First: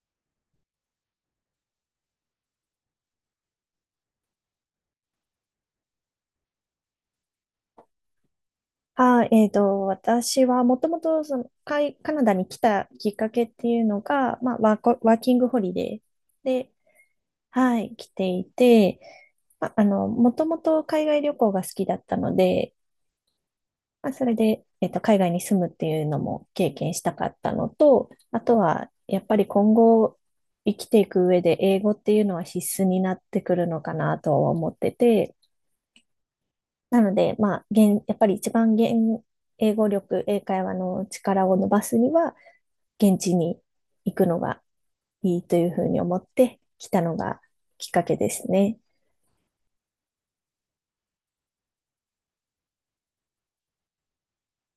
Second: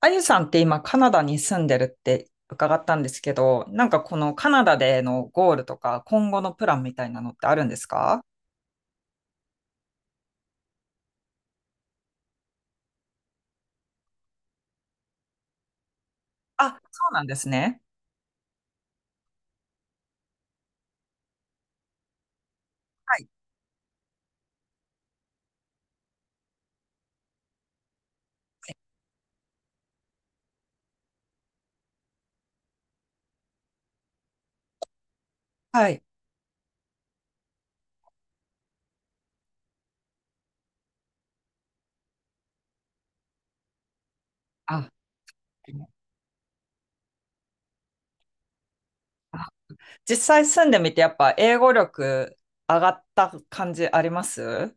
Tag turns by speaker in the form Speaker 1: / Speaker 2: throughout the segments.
Speaker 1: あゆさんって今カナダに住んでるって伺ったんですけど、なんかこのカナダでのゴールとか今後のプランみたいなのってあるんですか？
Speaker 2: あ、私はもともとそのカナダに来たきっかけっていうのが、まあ、ワーキングホリデーで、
Speaker 1: あ、そうなんです
Speaker 2: は
Speaker 1: ね。
Speaker 2: い、来ていて、まあ、もともと海外旅行が好きだったので、まあ、それで、海外に住むっていうのも経験したかったのと、あとは、やっぱり今後生きていく上で英語っていうのは必須になってくるのかなとは思ってて、
Speaker 1: はい。
Speaker 2: なので、まあ、やっぱり一番現、英語力、英会話の力を伸ばすには、現地に行くのが
Speaker 1: あ、
Speaker 2: いいというふうに思って来たのがきっかけですね。
Speaker 1: あ、実際住んでみてやっぱ英語力上がった感じあります？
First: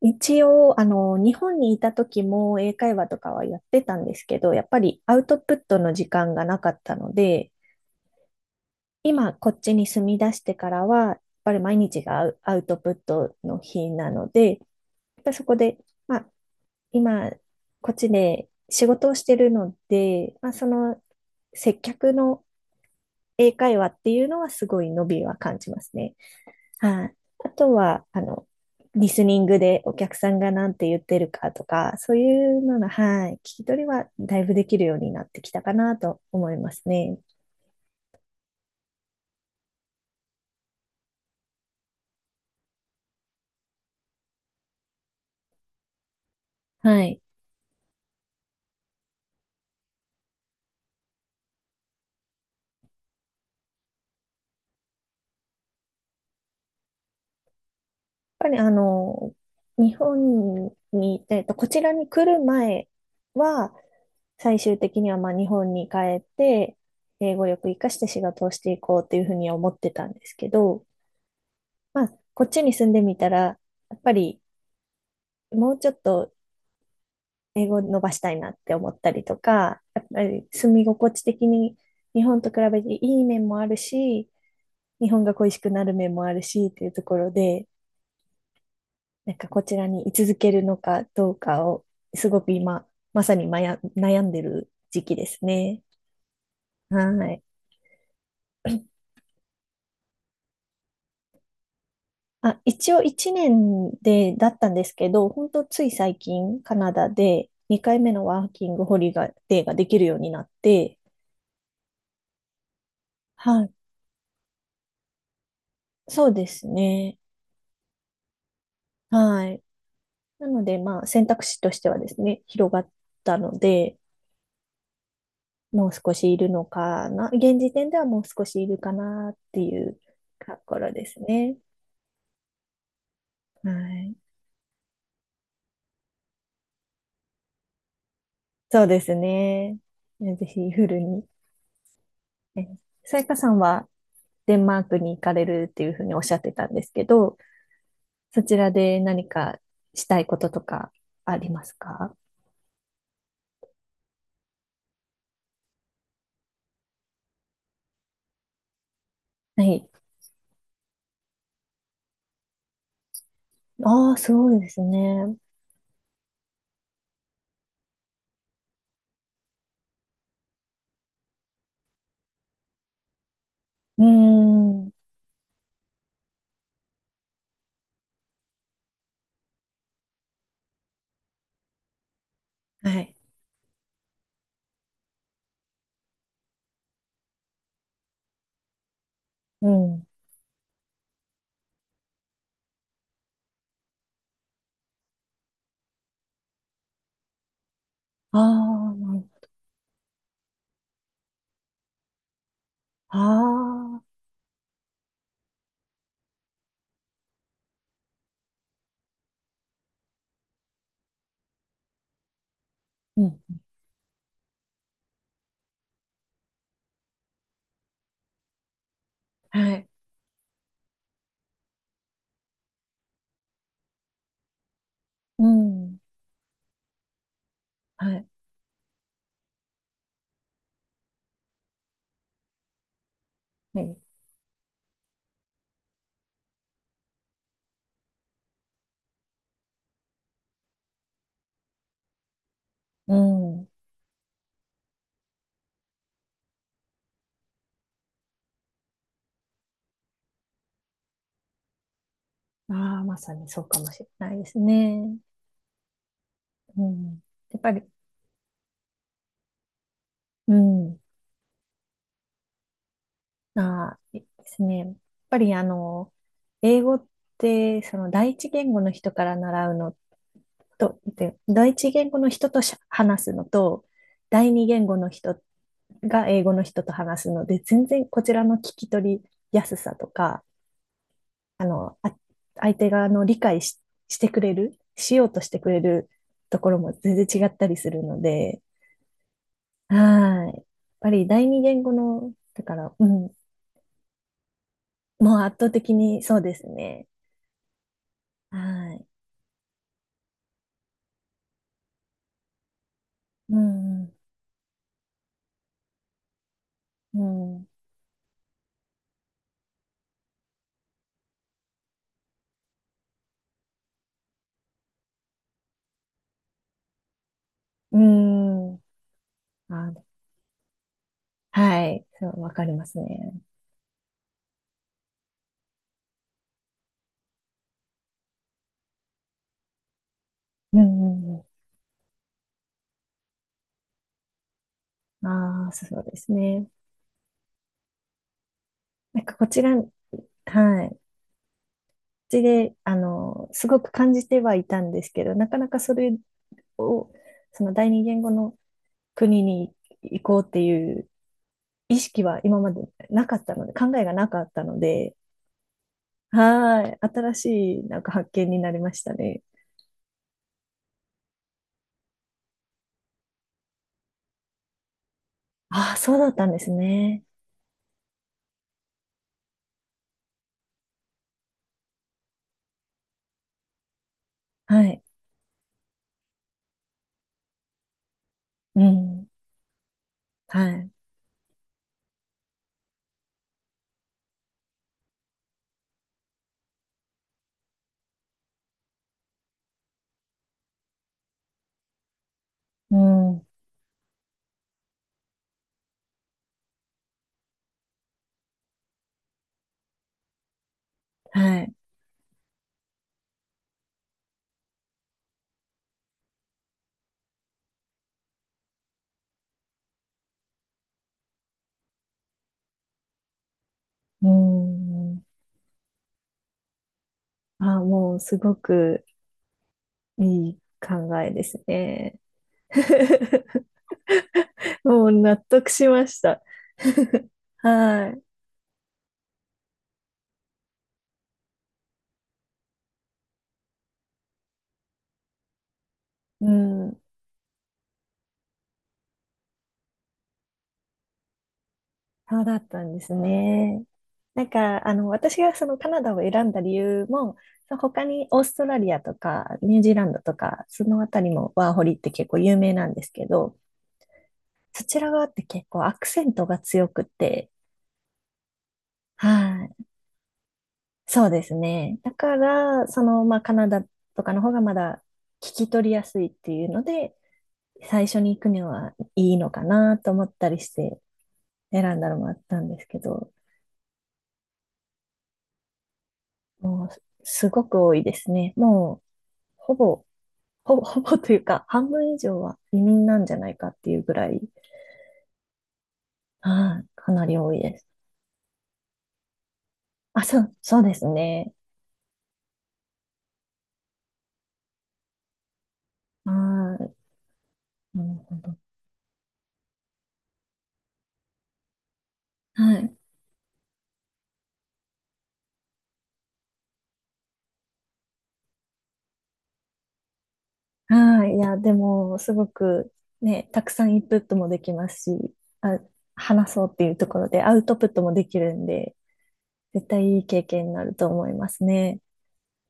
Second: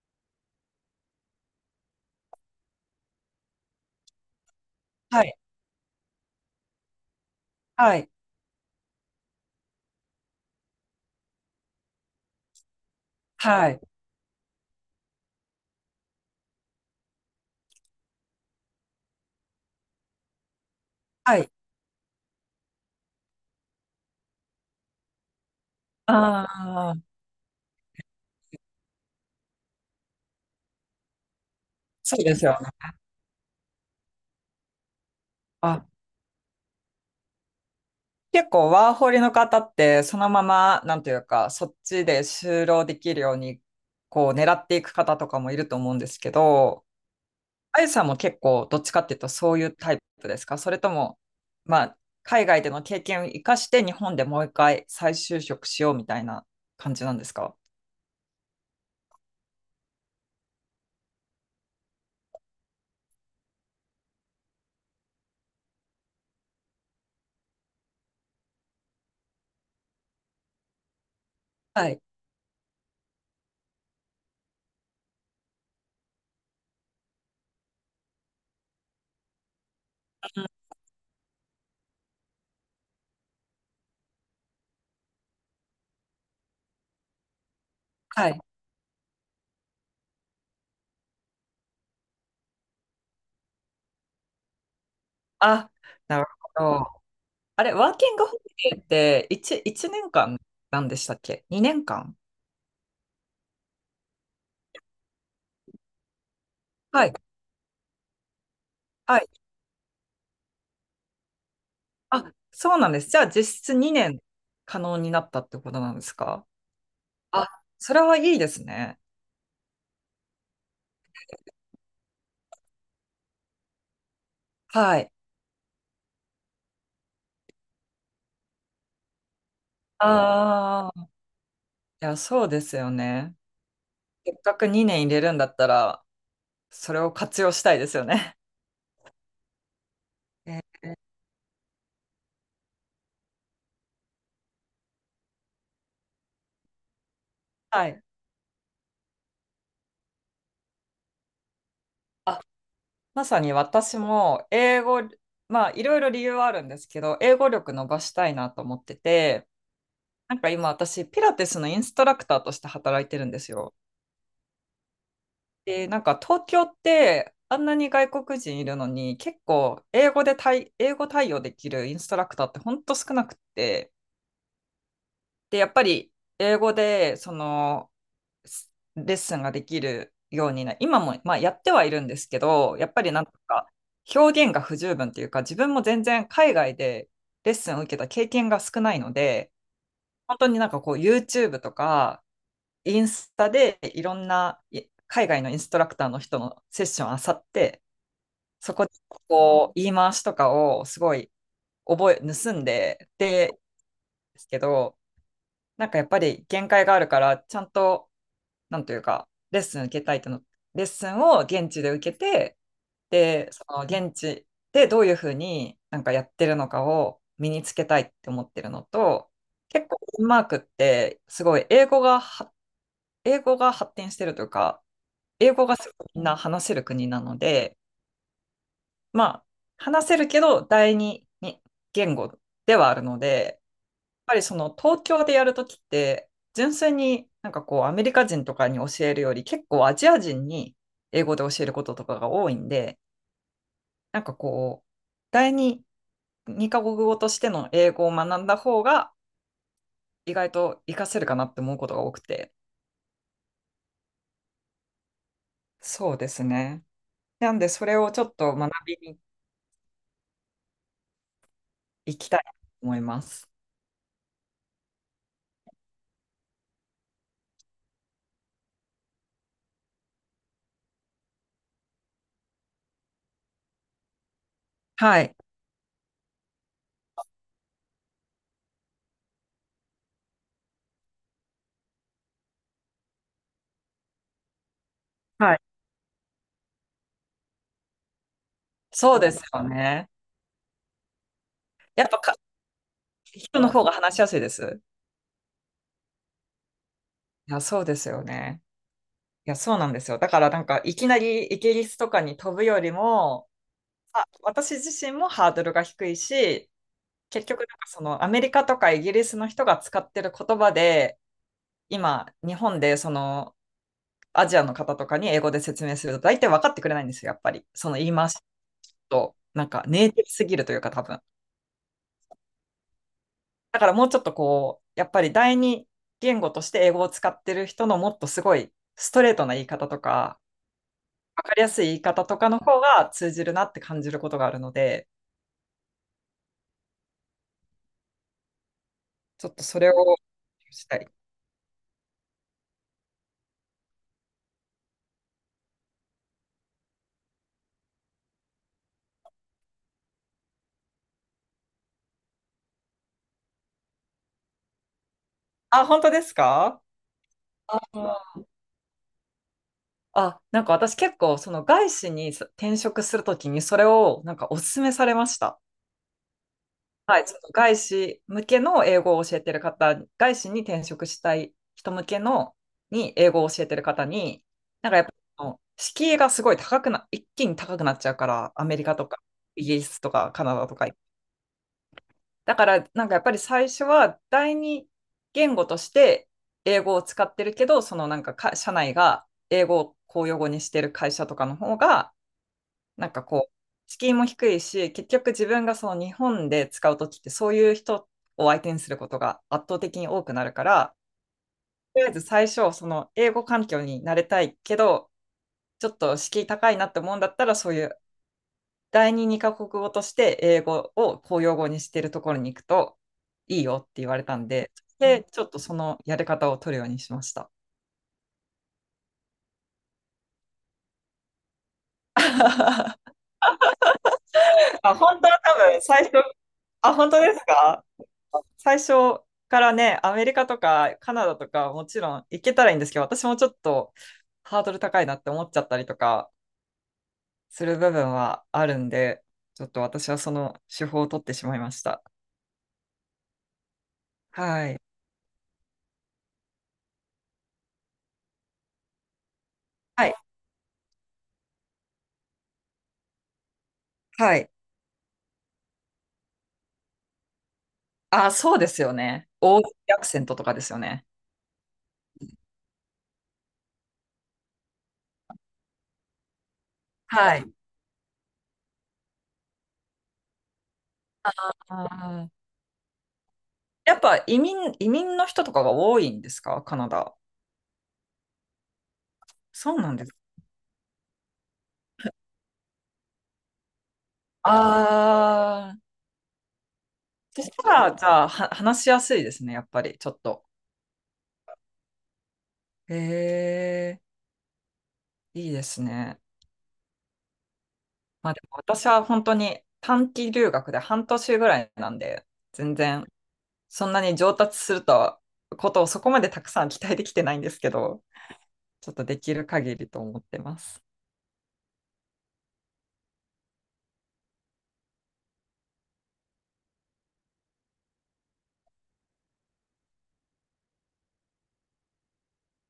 Speaker 2: 一応、日本にいた時も英会話とかはやってたんですけど、やっぱりア
Speaker 1: は
Speaker 2: ウ
Speaker 1: い。
Speaker 2: トプットの時間がなかったので、
Speaker 1: はい。
Speaker 2: 今こっちに住み出してからは、やっぱり毎日がアウトプットの
Speaker 1: はい。
Speaker 2: 日なので、やっぱりそこで、まあ、今、こっちで仕事をしてるので、まあ、その
Speaker 1: はい。
Speaker 2: 接客の英会話っていうのはすごい伸びは感じますね。
Speaker 1: あ
Speaker 2: は
Speaker 1: あ、
Speaker 2: い。あとは、リスニングでお客さんが何て言ってるかとか、そ
Speaker 1: そ
Speaker 2: う
Speaker 1: うです
Speaker 2: い
Speaker 1: よ
Speaker 2: うのの、
Speaker 1: ね。
Speaker 2: はい、聞き取りはだいぶできるようになってきたか
Speaker 1: あ、
Speaker 2: なと思いますね。
Speaker 1: 結構ワーホリの方ってそのまま、なんていうか、そっちで就労できるように、こう狙っていく方とかもいると思うんですけど、
Speaker 2: はい。
Speaker 1: あゆさんも結構どっちかっていうとそういうタイプですか？それとも、まあ、海外での経験を生かして日本でもう一回再就職しようみたいな感じなんですか？
Speaker 2: ぱりあの、日本に、こちらに来る前は、最終的にはまあ日本に帰って、英語力活かして仕事をしていこうというふうに思ってたんですけど、
Speaker 1: はい。
Speaker 2: まあ、こっちに住んでみたら、やっぱりもうちょっと英語を伸ばしたいなって思ったりとか、やっぱ
Speaker 1: う
Speaker 2: り
Speaker 1: ん。
Speaker 2: 住み心地的に日本と比べていい面もあるし、日本が恋しくなる面もあるしっていうところで、
Speaker 1: はい。
Speaker 2: なんかこちらに居続けるのかどうかを、すごく今、まさにまや悩んでる時期です
Speaker 1: あ、
Speaker 2: ね。
Speaker 1: なるほど。
Speaker 2: はい。
Speaker 1: あれ、ワーキングホリデーって1、一年間なんでしたっけ？ 2 年間？
Speaker 2: あ、一応1年で、だったんですけど、本当つい最近、カナ
Speaker 1: は
Speaker 2: ダ
Speaker 1: い。
Speaker 2: で2回目のワーキングホリ
Speaker 1: はい。
Speaker 2: デーができるようになって、
Speaker 1: あ、そうなんです。じゃあ実
Speaker 2: はい。
Speaker 1: 質2年可能になったってことなんです
Speaker 2: そうで
Speaker 1: か？
Speaker 2: すね。
Speaker 1: あ、それはいいですね。
Speaker 2: はい。なので、まあ、選択肢としてはですね、広がったので、
Speaker 1: はい。
Speaker 2: もう少しいるのかな。現時点ではもう少しいるかなっていうところ
Speaker 1: あ
Speaker 2: で
Speaker 1: あ、
Speaker 2: すね。
Speaker 1: いや、そうですよね。
Speaker 2: はい。
Speaker 1: せっかく2年入れるんだったら、それを活用したいですよね。
Speaker 2: そうですね。ぜ
Speaker 1: え
Speaker 2: ひ
Speaker 1: ー
Speaker 2: フルに。えさやかさんはデンマークに行かれるっていうふうにおっしゃってたんですけど、
Speaker 1: はい。
Speaker 2: そちらで何かしたいこととかありますか？
Speaker 1: あ、まさに私も英語、まあ、いろいろ理由はあるんですけど、英語力伸ばしたいなと思ってて、
Speaker 2: はい。
Speaker 1: なんか今私、ピラティスのインストラクターとして働いてるんですよ。
Speaker 2: ああ、すごいですね。
Speaker 1: で、なんか東京ってあんなに外国人いるのに結構英語対応できるインストラクターってほんと少なくって、
Speaker 2: うーん。
Speaker 1: で、やっぱり英語でそのレッスンができるようにな、今も、まあ、やってはいるんですけど、や
Speaker 2: は
Speaker 1: っぱり
Speaker 2: い。
Speaker 1: なんとか表現が不十分というか、自分も全然海外でレッスンを受けた経験が少ないので、
Speaker 2: うん。
Speaker 1: 本当になんかこう YouTube とかインスタでいろんない海外のインストラクターの人のセッションあさって、
Speaker 2: あ
Speaker 1: そこで
Speaker 2: あ、
Speaker 1: こう言い回しとかをすごい覚え、盗んで、
Speaker 2: あ
Speaker 1: で、
Speaker 2: あ、
Speaker 1: ですけど、なんかやっぱり限界があるから、ちゃんと、なんというか、レッスン受けたいとの、レッスンを現地で受けて、
Speaker 2: うん。
Speaker 1: で、その現地でどういうふうになんかやってるのかを身につけたいって思ってるのと、
Speaker 2: は
Speaker 1: 結
Speaker 2: い。
Speaker 1: 構デンマークってすごい英語が発展してるというか、
Speaker 2: う
Speaker 1: 英語がす
Speaker 2: ん。
Speaker 1: ごいみんな話せる国なので、
Speaker 2: はい。
Speaker 1: まあ、話せるけど、第二に言語ではあるので、やっ
Speaker 2: はい。
Speaker 1: ぱりその東京でやるときって、純粋になんかこう、アメリカ人とかに教えるより、結構アジア人に英語で教えることとかが多いんで、
Speaker 2: うん。
Speaker 1: なんかこう、第二、二カ国語としての英語を学んだ方が、意外と活かせるかなって思うことが多くて。
Speaker 2: ああ、まさにそうかもしれないですね。
Speaker 1: そうです
Speaker 2: う
Speaker 1: ね。
Speaker 2: ん。
Speaker 1: な
Speaker 2: や
Speaker 1: ん
Speaker 2: っ
Speaker 1: で、
Speaker 2: ぱり、
Speaker 1: それをちょっと学びに
Speaker 2: うん。
Speaker 1: 行きたいと思います。
Speaker 2: あー、ですね。やっぱり英語って、その第一言語の人から習うのと、で、第一言語の人と話すのと、第二言語の
Speaker 1: はい。
Speaker 2: 人が英語の人と話すので、全然こちらの聞き取りやすさとか、あの、あ、相手側の理解し、してくれる、しようとし
Speaker 1: は
Speaker 2: て
Speaker 1: い。
Speaker 2: くれるところも全然違ったりするので、
Speaker 1: そうですよね。
Speaker 2: はい。やっぱり第二言語
Speaker 1: やっぱ
Speaker 2: の、
Speaker 1: か
Speaker 2: だから、うん、
Speaker 1: 人の方が話しやすいです。
Speaker 2: もう圧倒的にそうですね。
Speaker 1: いや、そうですよね。
Speaker 2: はい。
Speaker 1: いや、そうなんですよ。だからなんか、いきなりイギリスとかに飛ぶよりも、
Speaker 2: うん、う
Speaker 1: あ、私自身もハードルが低いし、結局な
Speaker 2: ん、う
Speaker 1: んかそのアメリカとかイギリスの人が使ってる言葉で、今、日本でそのアジアの方とかに英語で説明すると大体分かってくれないんですよ、やっぱり。その言い回し
Speaker 2: ん。うん。
Speaker 1: と、なんか
Speaker 2: あ、
Speaker 1: ネイティブすぎるというか多分。
Speaker 2: はい。そう、わかりますね。
Speaker 1: だからもうちょっとこう、やっぱり第二言語として英語を使ってる人のもっとすごいストレートな言い方とか、
Speaker 2: うん、うん、
Speaker 1: わ
Speaker 2: う
Speaker 1: かりやすい言い方とかの方が通じるなって感じることがあるので、
Speaker 2: ん。ああ、そうですね。なんかこ
Speaker 1: ちょっ
Speaker 2: ち
Speaker 1: と
Speaker 2: ら、
Speaker 1: そ
Speaker 2: は
Speaker 1: れ
Speaker 2: い。
Speaker 1: をし
Speaker 2: こ
Speaker 1: た
Speaker 2: っ
Speaker 1: い。
Speaker 2: ちで、すごく感じてはいたんですけど、なかなかそれを、その第二言語の国に行こうっていう意識は今までなかったので、考えがなかったので、
Speaker 1: あ、本当ですか？
Speaker 2: はい。新し
Speaker 1: あ
Speaker 2: い、なんか発見になりましたね。
Speaker 1: あ、なんか私結構その外資に転職するときにそれをなんかお勧めされました。
Speaker 2: ああ、そうだったんです
Speaker 1: は
Speaker 2: ね。
Speaker 1: い、ちょっと外資向けの英語を教えてる方、外資に転職したい人向けのに英語を教えてる方に、
Speaker 2: は
Speaker 1: なんか
Speaker 2: い。
Speaker 1: やっぱあの敷居がすごい高くな、一気に高くなっちゃうから、アメ
Speaker 2: う
Speaker 1: リカとか
Speaker 2: ん。
Speaker 1: イギリスとかカナダ
Speaker 2: は
Speaker 1: とか。
Speaker 2: い。
Speaker 1: だからなんかやっぱり最初は第二言語として英語を使ってるけど、そのなんか社内が英語を公用語にしてる会社とかの方が、
Speaker 2: う
Speaker 1: なんか
Speaker 2: ん、
Speaker 1: こう、敷居も低いし、結局自分がその日本で使うときって、そういう人を相手にすることが圧倒的に多くなるから、
Speaker 2: はい。
Speaker 1: とりあえず最初、その英語環境に慣れたいけど、ちょっと敷居高いなって思うんだったら、そういう二カ国語として英語を公用語にしてるところに行くといいよって言われ
Speaker 2: う
Speaker 1: たんで、で、
Speaker 2: ん。
Speaker 1: ちょっとそのやり方を取るようにしました。
Speaker 2: あ、もうすごくいい考えですね。
Speaker 1: あ、
Speaker 2: もう
Speaker 1: 本当
Speaker 2: 納
Speaker 1: は多
Speaker 2: 得
Speaker 1: 分
Speaker 2: し
Speaker 1: 最
Speaker 2: ま
Speaker 1: 初、
Speaker 2: した。
Speaker 1: あ、本当 ですか？
Speaker 2: はい。
Speaker 1: 最初からね、アメリカとかカナダとかもちろん行けたらいいんですけど、私もちょっとハードル高いなって思っちゃったりとか
Speaker 2: うん。
Speaker 1: する部分はあるんで、ちょっと私はその手法を取ってしまいました。
Speaker 2: そうだったんですね。なん
Speaker 1: はい。
Speaker 2: か、私がそのカナダを選んだ理由も、その他にオーストラリアとかニュージーラ
Speaker 1: は
Speaker 2: ン
Speaker 1: い。
Speaker 2: ドとか、そのあたりもワーホリって結構有名なんですけど、
Speaker 1: はい。
Speaker 2: そちら側って結構アクセントが強くて、
Speaker 1: あ、そうですよね。オー
Speaker 2: は
Speaker 1: ジ
Speaker 2: い。
Speaker 1: ーアクセントとかですよね。
Speaker 2: そうですね。だから、まあ、カナダとかの方がまだ聞き取りやすいっていうので、
Speaker 1: はい。
Speaker 2: 最初に行くにはいいのかなと思ったりして
Speaker 1: あ
Speaker 2: 選んだのもあっ
Speaker 1: ー
Speaker 2: たんですけど、
Speaker 1: やっぱ移民の人とかが多いんですか、カ
Speaker 2: も
Speaker 1: ナ
Speaker 2: う
Speaker 1: ダ。
Speaker 2: すごく多いですね。もうほ
Speaker 1: そうなん
Speaker 2: ぼ、
Speaker 1: ですか。
Speaker 2: ほぼというか、半分以上は移民なんじゃないかっていうぐらい、
Speaker 1: ああ、
Speaker 2: はい、かなり
Speaker 1: そし
Speaker 2: 多い
Speaker 1: た
Speaker 2: です。
Speaker 1: ら、じゃあ、話しやすいですね、やっぱり、ちょっ
Speaker 2: あ、そ
Speaker 1: と。
Speaker 2: う、そうですね。
Speaker 1: へえ。いいですね。
Speaker 2: はい、なる
Speaker 1: まあ
Speaker 2: ほ
Speaker 1: で
Speaker 2: ど。
Speaker 1: も私は本当に短期留学で半年ぐらいなんで、全
Speaker 2: はい。
Speaker 1: 然そんなに上達するとことをそこまでたくさん期待できてないんですけど、ちょっとできる限りと思ってます。
Speaker 2: はい。いや、でも、すごくね、たくさんインプットもできますし、あ、話そうっていうところでアウトプットもできるんで、絶対いい経験になると思いますね。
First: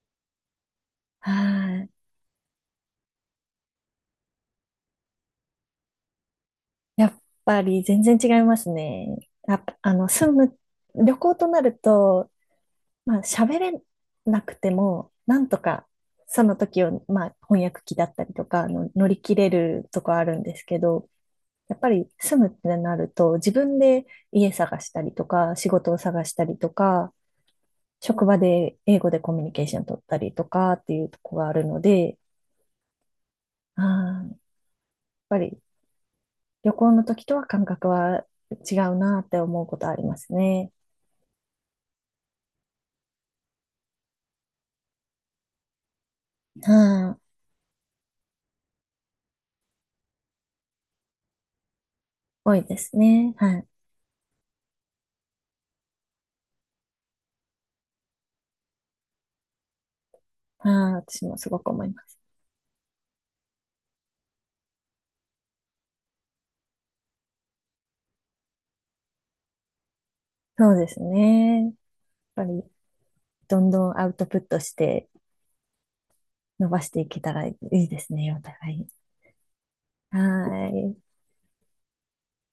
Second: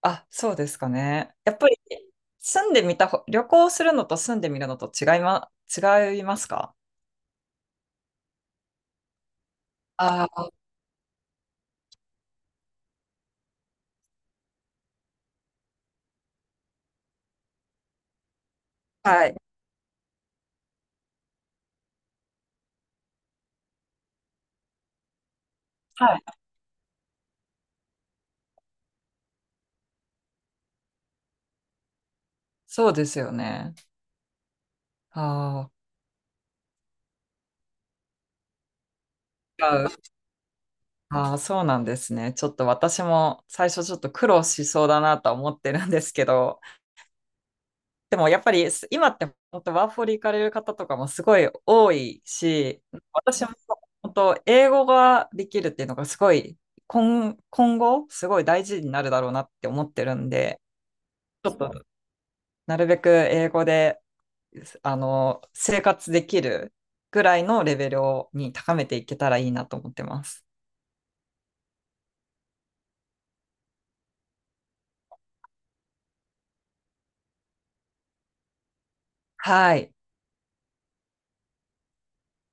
Speaker 1: あ、そうですか
Speaker 2: は
Speaker 1: ね。やっぱり
Speaker 2: い。
Speaker 1: 住んでみたほ、旅行するのと住んでみるのと違いますか？
Speaker 2: やっぱり全然違いますね。やっぱ、
Speaker 1: あ
Speaker 2: 旅行となると、まあ、喋れなくても、なんとか、その時を、まあ、翻訳機だったりとか、乗
Speaker 1: あ、
Speaker 2: り
Speaker 1: は
Speaker 2: 切
Speaker 1: い。
Speaker 2: れるとこあるんですけど、やっぱり住むってなると、自分で家探したりとか、仕事を
Speaker 1: はい。
Speaker 2: 探したりとか、職場で英語でコミュニケーション取ったりとかっていうとこがあるので、
Speaker 1: そうですよね。
Speaker 2: やっぱり
Speaker 1: あ
Speaker 2: 旅行の時とは感覚は違うなって思うこ
Speaker 1: あ、違
Speaker 2: とあり
Speaker 1: う、
Speaker 2: ますね。
Speaker 1: ああ、そうなんですね。ちょっと私も最初ちょっと苦労しそうだなとは思ってるんですけど、
Speaker 2: はい。
Speaker 1: でもやっぱり今って本当ワーホリ行かれる方とかもすごい多い
Speaker 2: 多いで
Speaker 1: し、
Speaker 2: すね。
Speaker 1: 私も
Speaker 2: はい。
Speaker 1: 本当英語ができるっていうのがすごい今後すごい大事になるだろうなって思ってるんで、
Speaker 2: はい。私もす
Speaker 1: ちょっ
Speaker 2: ごく
Speaker 1: と
Speaker 2: 思います。
Speaker 1: なるべく英語であの生活できるぐらいのレベルをに高めていけたらいいなと思ってます。
Speaker 2: そうですね。やっぱりどんどんアウトプットして伸ばしていけたらいいですね、お互い。
Speaker 1: はい。
Speaker 2: はい。